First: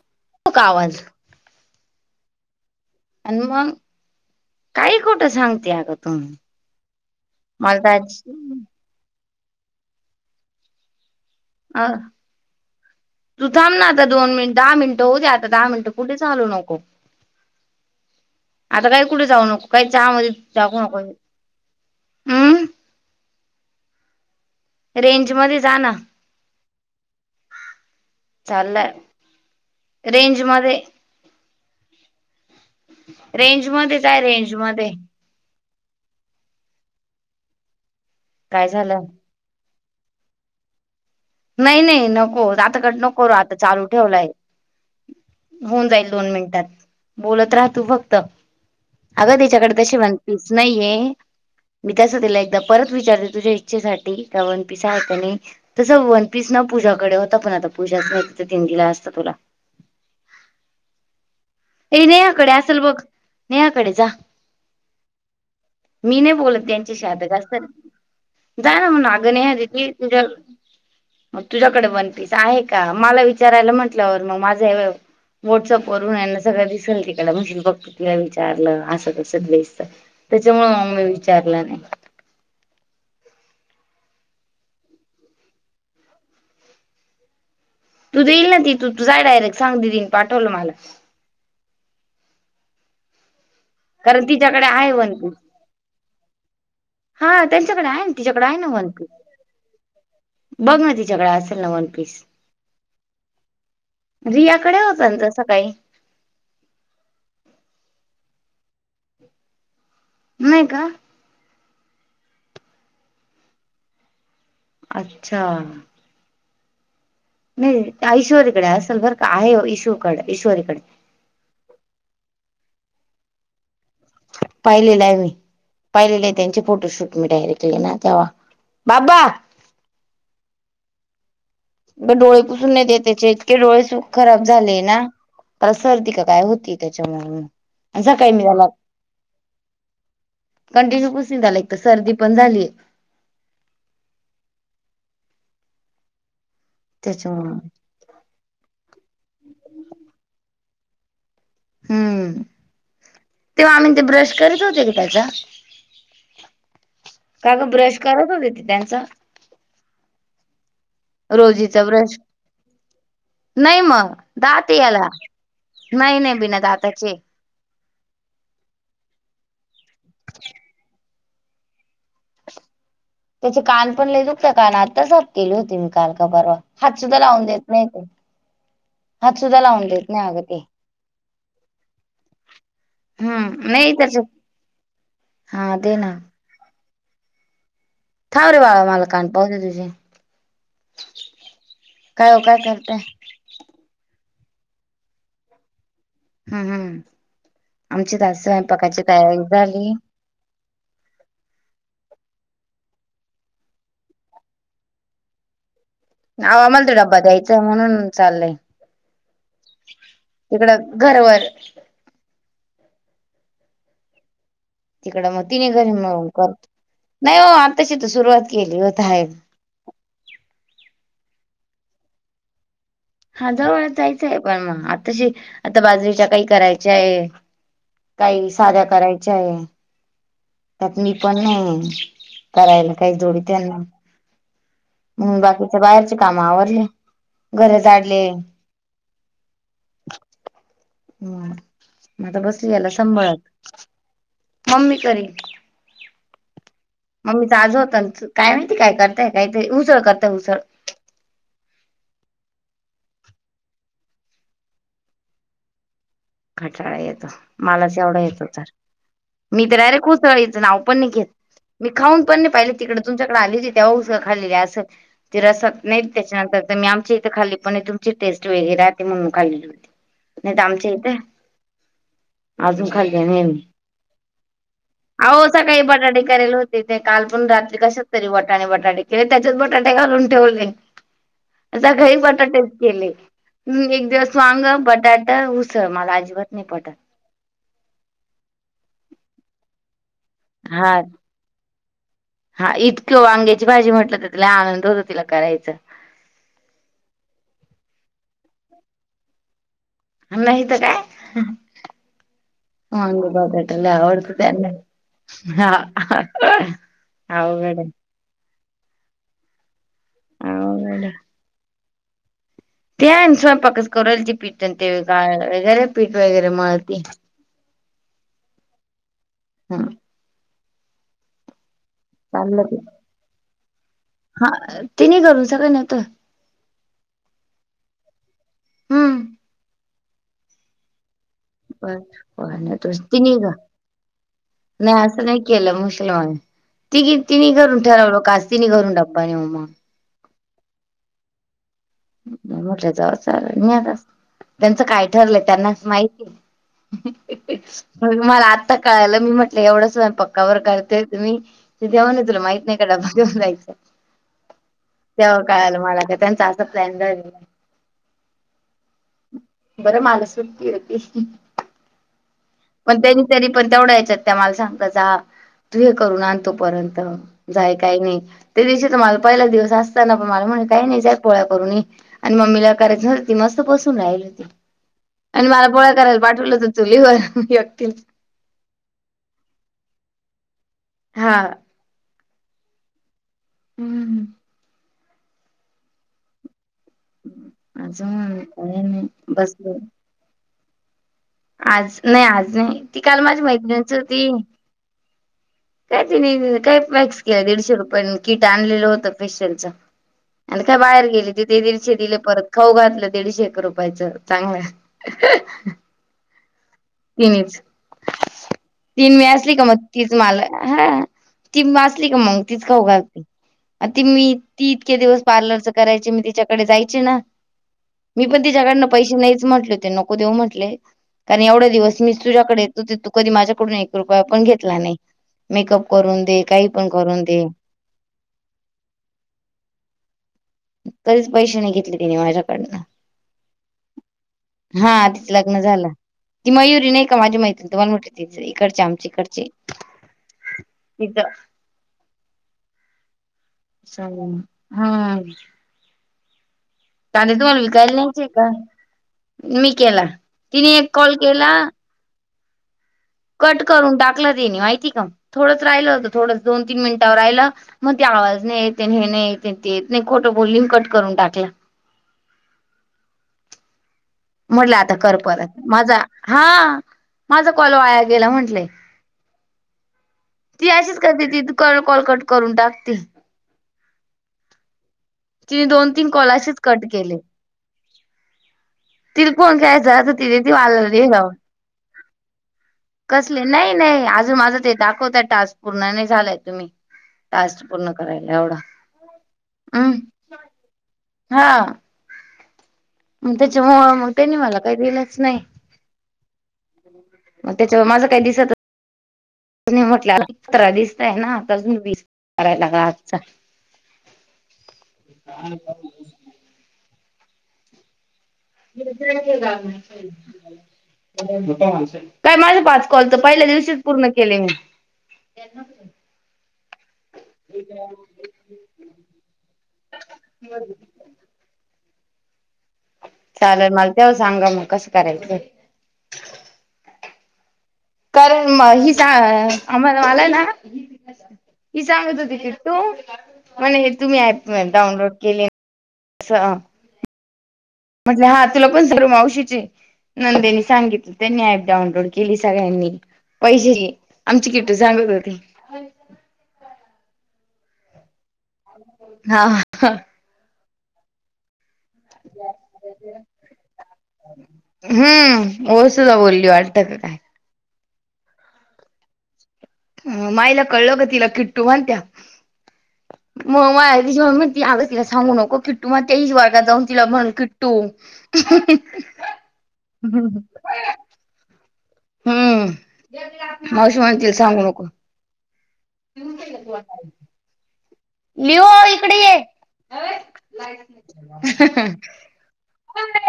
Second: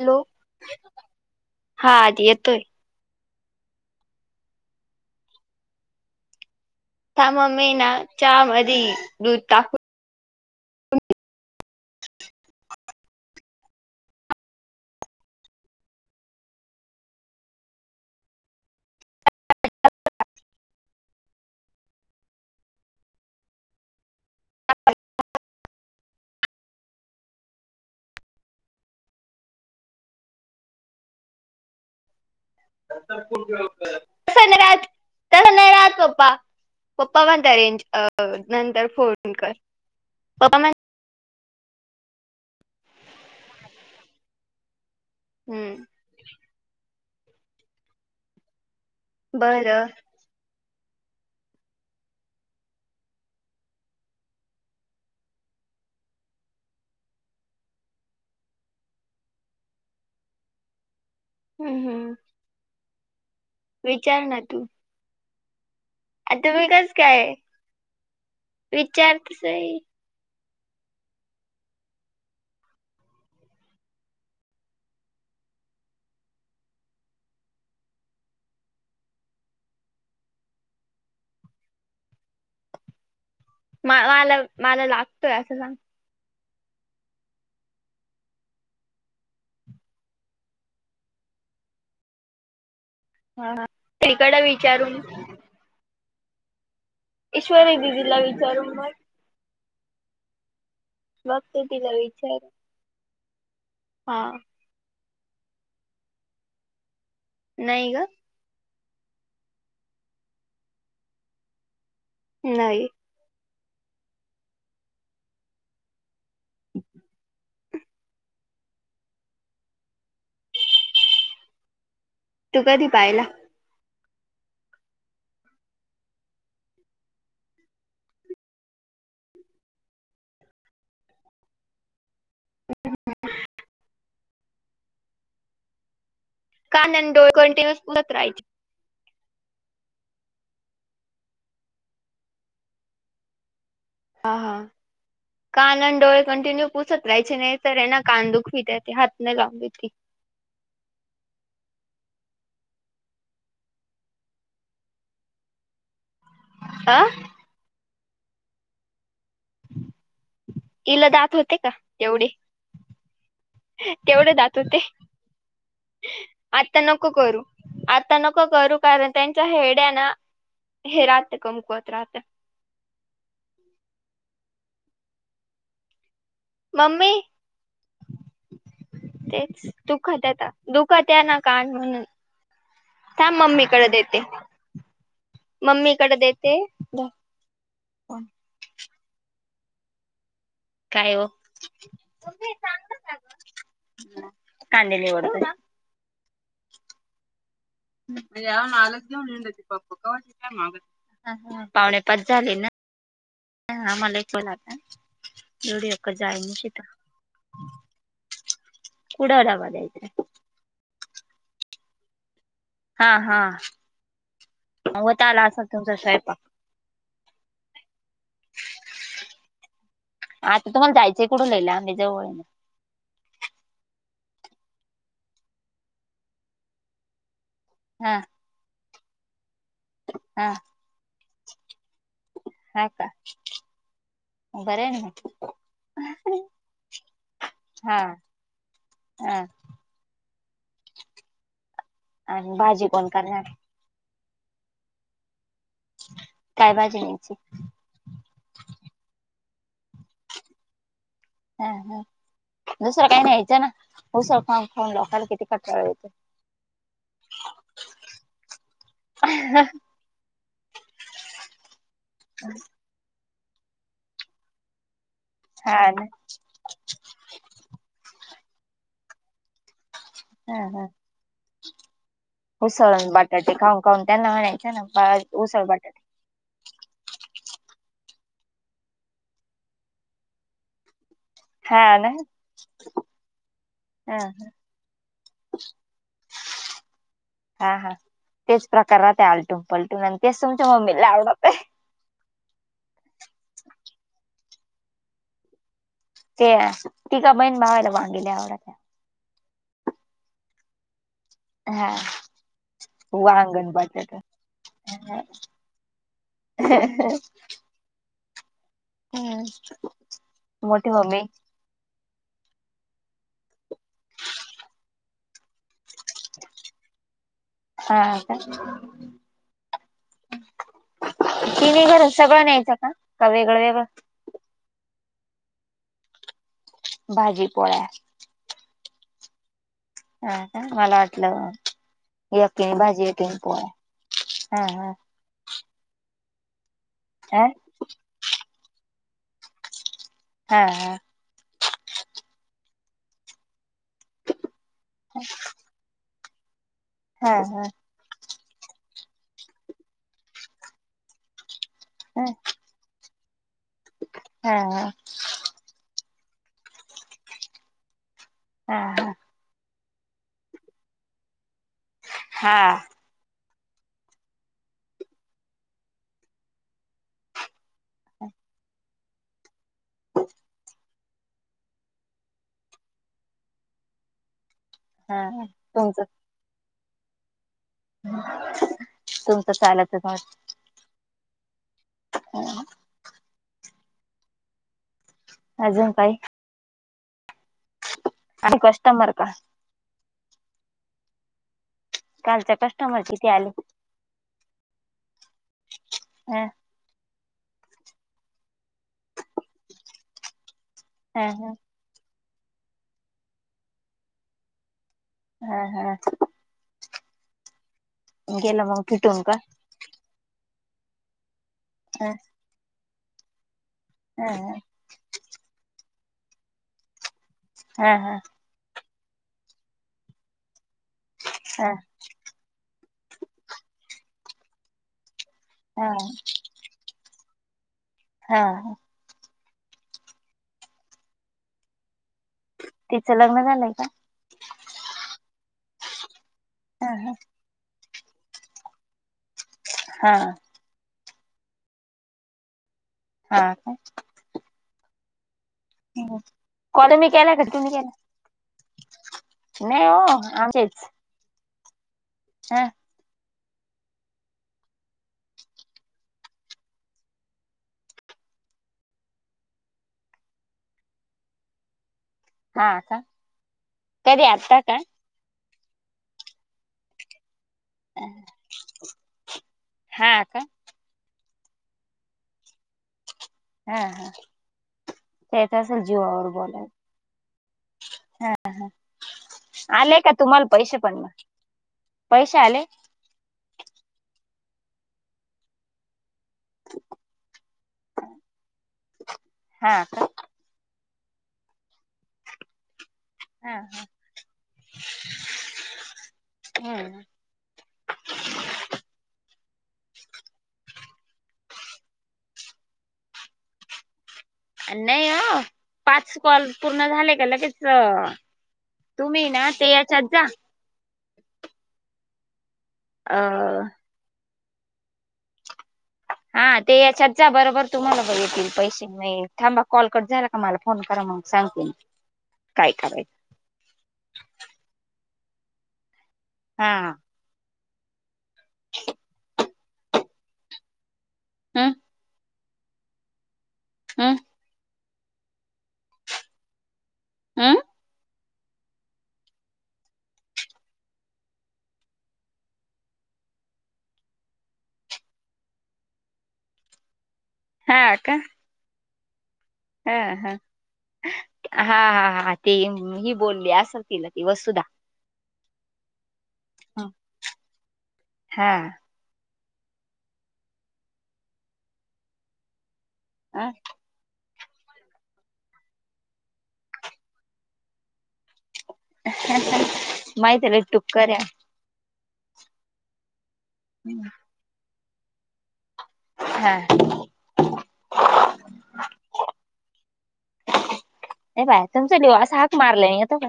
Hello! तो का आवाज हा आजी येतोय. आणि मग, काय खोटं सांगते अगं तुम्ह त्या मम्मी ना चहा मध्ये दूध टाकू अ तू थांब ना आता दोन मिनिट, दहा मिनिट होऊदे, दहा मिनटं कुठेच हालू नको. आता काही कुठे जाऊ नको काही चहामध्ये दूध टाकू नको. हम रेंज मध्ये जा ना. चाललंय, रेंज मध्ये रेंज मध्येच आहे रेंज [unintelligible] मध्ये त्याला नाही राहत पप्पा, पप्पा म्हणत रेंज अ काय नंतर झालं फोर कर पप्पा म नाही नाही नको आता कट नको करू, आता चालू ठेवलाय होऊन हम्म जाईल दोन मिनटात. बोलत रहा तु फक्त, अगं तिच्याकडं बरं तशी वन पीस नाहीये. मी तसं तिला एकदा परत विचारते तुझ्या इच्छेसाठी, का वन पिसा आहे का नाही, तसं वन पीस ना पूजाकडे होता, पण आता पूजाच नाही तीन दिला असतं तुला. हम्म ए हम्म रियाकडे असेल बघ. नेहाकडे जा विचार न तू. मी नाही आता बोलत मी कस त्यांची शध काय का असत जा ना म विचार तस अगनेी जर मग तुझ्याकडे वनपीस आहे का मला विचारायला म्हटल्यावर मग माझा हे व्हॉट्सअप वरूनना सगळं दिसेल तिकड म्हश फक्त तिला विचारलं असं कसं दिसत त्याच्यामुळे अ विचारला नाही मला मला लागतोय असं सांग. तू देईल ना ती तू जाय डायरेक्ट सांग दीदीनं पाठवल मला. हा ह कारण तिच्याकडे आहे वन पीस. हा ईश्वरी त्यांच्याकडे आहे ना दिदीला तिच्याकडे आहे ना विचारून वन मग पीस, बघ ना त झगडा असेल बघते ना वन तिला पीस विचारून हा रियाकडे होत ना तसं काळी नाही का नाही का नाही अच्छा नाही ईश्वरीकडे असेल बरं का आहे ईश्ूकडे ईश्वरीकडे तू कधी पाहिला पाहिलेलं आहे मी पाहिलेलं आहे त्यांचे फोटोशूट मी डायरेक्टले ना तेव्हा बाबा मग डोळे पुसून नाही देत त्याचे इतके डोळे सुख खराब झाले ना सर्दी का काय हो कान त्याच्या आणि डोळे म कंटिन्यूअस पुसत ज काय मी राहायचे त्याला कंटिन्यू पुसून झालं एक तर सर्दी पण झाली आहे हा हा कान आणि डोळे कंटिन्यू पुूसत राहाचे त्याच्यामुळे नाही तरर एना कान दुखवी देत ते हातने लावून द त हम्म तेव्हा आम्ही ते ब्रश करीत होते का त्याचा आह का का ब्रश करत होते त त्यांचं इल जात होते का रोजीचा ब्रश तेवढी नाही मग तेवढं जात हो दात ते याला नाही नाही बिना आत्ता नको दाताचे करू आता नको करू कारण त्यांच्या हेड्या ना हे राहते कमकवत राहते त्याचे कान पण ल दुकता कान आत्ता साफ केले होती मी काल का परवा हात सुद्धा मम्मी लावून देत नाही ते हात तेच सुद्धा लावून देत दुखद नाही अगं आहेता ते दुखत आहे ना कान म्हणून थांब हम्म मम्मीकडे नाही त्याच देते हा दे मम्मीकडे ना देते ते द ह रे बा मला कान पावते तुझे काय हो काय हो काय करताय कंटिन्यूत हम्म हम् याव ना तयारी आलग्यव हती प झाली प कावाट [unintelligible] पावणे पाच झाले ना मला एकला जडीक जा आवा आम्हाला त ड्बा द्यायचा म्हणून चालय कुड आरामदये तिकडं घरवर हा हा होत तिकडं आला मग असेल तिने घरी तुमचा म स्वयंपाक करत नाही हो आताशी तर सुरुवात केली होताहे आता तुम्हाला जायच कुठून लहिलं आम्ही जवळ ये हा जवळ जायचं आहे पण मग आ तशी आता बाजरीच्या काही करायच्या आहे हा काही साध्या करायच्या आहे हा त्यात मी पण नाही हा करायला का काही जोडीतना बरं आहे ना बाकीच्या बाहेरचे काम आवरले घर हा जाडी हा हम् मता आणि बसली भाजी याला कोण करणार संभाळत मम्मी करी. ह [unintelligible] काय बाजे मम्मीच आज होत काय माहिती काय करतय काही उसळ करतय उसळ हा हा दुसरं काही न्यायचं ना उसा खाऊन लोकांला किती कटाळ येत कटाळा येतो मलाच एवढा येतो तर मी तर डायरेक्ट हो. च नाव पण नाही घेत मी खाऊन पण नाही पाहिले. तिकडे तुमच्याकडे आली होती तेव्हा हुसळ खाल्लेली असंल ते हा रसत नाही ना त्याच्यानंतर तर मी आमच्या इथे खाल्ली. तुमची टेस्ट वगळी म्हणून खालेली होती. हा नाही तर हा. आमच्या इथे अजून उसळ खाल्ली नाही बटाटे मी. खाऊन खाऊन त्यांना म्हणायचे ना अहो उसळ सकाळी बटाटे. करेल हो. तिथे काल पण रात्री कशात तरी वटाणे बटाटे किवा त्याच्यात बटाटे घालून ठेवले. हा असा ना घरी बटाटे केले एक हा दिवस वांग बटाट उसळ मला अजिबात नाही पटत. हा हा तेच प्रकार राहते आलटून पलटून आणि तेच तुमच्या हा मम्मीला आवडत आहे. हा इतक्य वांग्याची भाजी म्हटलं तर तिला आनंद होत तिला करायच. ते तीग बहीण भावायला वांगे लइ आवडत्या. नाही तर काय हा. वांग बटाट लई आवडत तयांना. हा अवघड ये. हम् मोठी अवघड ममी. त्यानसय पक कोरालची पीठत ते का वगैरे [unintelligible] पीठ वगैरे मळती हा ह. ति्ही बर सगळं चाललं न्यायचं ते का वेगळं वेगळं हा तिन्ही घरून सगळ नेतोय. भाजी पोळ्या. हम्म हाका मला वाटत. बर बर एकीने नेतो भाजी तिन्ही एकीने ग पोळ्या हा हा. नाही असं नाही केलं मुसलमान ति हा तिने करून ठरवलं कास तिने करून टप्पा म् हा हा. मोठया जावच आल नेला त्यांचं काय ठरलं त्यांनाच हा माहिती. हा [inaudible] मला आत्ता कळायला मी म्हटलं एवढा स्वयंपाक का बर करता तुम्ही तेम्हनले हा ना तुला माहित नाही डबा घेऊन जायच. हा तेव्हा कळाल मला का त्यांचा असा प्लॅन झाला हा हा. बरं माला सुट्टी होती. हां. पण त्यांनी तरी पण तेवढ्या याच्यात त्या मला सांगत जा तू हे करून आणतो पर्यंत जाय काही नाही त्या दिवशी तर मला पहिला दिवस असताना पण मला म्हण काही नाही पोळ्या करूनये आणि मम्मीला करायच नव्हत ती मस्त बसून राहिली होती. हा आणि मला पोळ्या तुमचं करायला पाठवलं तर चुलीवर एकटीला. तुमच चालाचट [unintelligible] हा. हो. हम्म. अजून काय अजं आणि का नाही कस्टमर का बसलं आज नाही कालच्या आज नाही ती कस्टमर काल किती माझ्या आले मैत्रिंची होती काय त ह नाही काय वॅक्स केलं दीडशे रुपया किट आणलेलं होतं. आणि काय बाहेर ह गेली त ते दि शे दिले परत खाऊ घातलं दीडशे रुपयाचं चांगल. ह हा तिनच गेलं मग तीन फिटून मी असली का मग तीच मला हा ती वाचली ह का मग तिथ खाऊ घालते त मी हा ती इतके दिवस पार्लर च करायचे मी तिच्याकडे जायची ना हा हा तीच्याकडनं पैसे नाहीच म्हटले हो ते नको देऊ म्हटले कारण हा एवढं मी तुझ्याकडे येतो त तू कधी माझ्याकडून एक रुपया पण घेतला नाही मेकअप हा करून दे काही पण करून दे हा कधीच पैसे नाही घेतले तने माझ्या तिचं लग्न झालंय का हा तिच लग्न झालं ती मयुरी हा नाही का माझी मैत्री तुम्हाला म्हट इकडचे आमचे इकडचे हा हथ हा का स हा हो कांद तुम्हाला विकायला नाहीयचे का मी नाही हो केला तिने एक कॉल केला हा कट करून टाकलं तेनी माहिती का थोडंच राहिलं होतं थोडंच दोन तीन मिनिटांवर राहिलं मग ते आवाज नाही येते हे नाही येते ते येत नाही खोटं बोलली कट करून टाकला हा का कधी म्हटलं का आता कर परत माझा हा माझा कॉलो वाया गेला म्हंटलंय हा अ का ती अशीच करते ती कोलकट करून टाकते हा हा ते तर तिने अस असल दोन तीन जर कॉल ब असेच कट केले. हा ह तिला फोन आले करायचा का तर तिने तुम्हाला ती पैसे मला पण हे ना लावून पैसे आले कसले नाही नाही अजून माझं ते दाखवता टास्क पूर्ण नाही झालाय तुम्ही टास् पूर्ण करायला एवढा हा हम् का हा मग त्याच्या मग त्यांनी मला काही दिलंच नाही ह मग त्याच्या माझं काही दिसत तु म्हटलं अ पतरा दिस आहे ना आता अजून वीस करायलाग आजचा ह नाही अ पाच कॉल पूर्ण झाले का लगेच का तुम्ही ना ते याच्यात जा काय माझ पाच कॉल तर पहिल्या अ दिवशीच पूर्ण केले मी हा ते याच्यात जा बरोबर तुम्हाला ब येतील पैसे नाही थांबा कॉलकट झाला आम्हाला फोन करा मग सांगते मी काय कावाय चालेल मला तेव्हा सांगा मग कसं करायचं हा कारण म हिचा आम्हाला मला ना हं. ही सांगत होती किट्टू, म्हणे हम् तुम्ही ऍप डाउनलोड केले असं. अं. म्हट हा तुला पण सर्व मावशीचे नंदेनी सांगितलं त्यांनी ऍप डाउनलोड केली सगळ्यांनी पैसे क आमची किट सांगत होती हा का हा. आ हा, हा हा हा. आ ते ही बोलली असंल तिला ती वस्तुधा. हम्म ओ सुद्धा बोलली वाटतं का हा. माईला कळलं ग तिला किट्टू म्हणत्या. अ मग माय [unintelligible] ती आग तिला सांगू नको किट्टू म्हणत्या, हिच वर्गात जाऊन तिला म्हण किट्टू. माहित हाय ना [unintelligible] हम्म. मावशी म्हणलती सांगू नको. हा. लिओ इकडे ये. हे बाय तुमच लिओ असं हाक मारल्यावर येतं का?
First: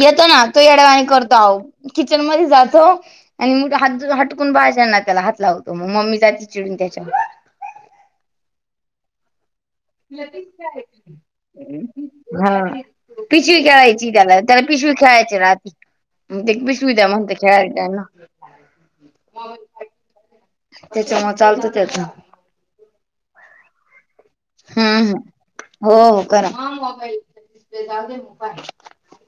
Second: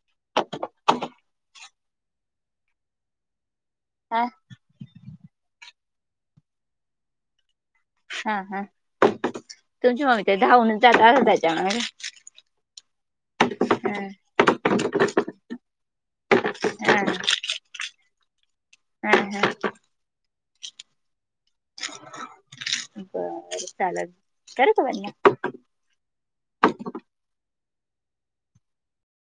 येतो ना, तो येड्यावाणी करतो आओ. किचन मध्ये जातो आणि मग हात तुझं हा हटकून बाहेर जाणार त्याला हात लावतो म्हणून. मग मी जायची चिडून त्याच्यावर. शाना हाय. हा पिशवी हा ठेवायची. त्याला त्याला पिशवी खेळायचीना ती. ते पिशवी द्या म्हणत खेळाय [unintelligible] आ हा. त्यांच्यामुळं चालतो त्याचा. बर चालायचं. हम्म, हो हो करा.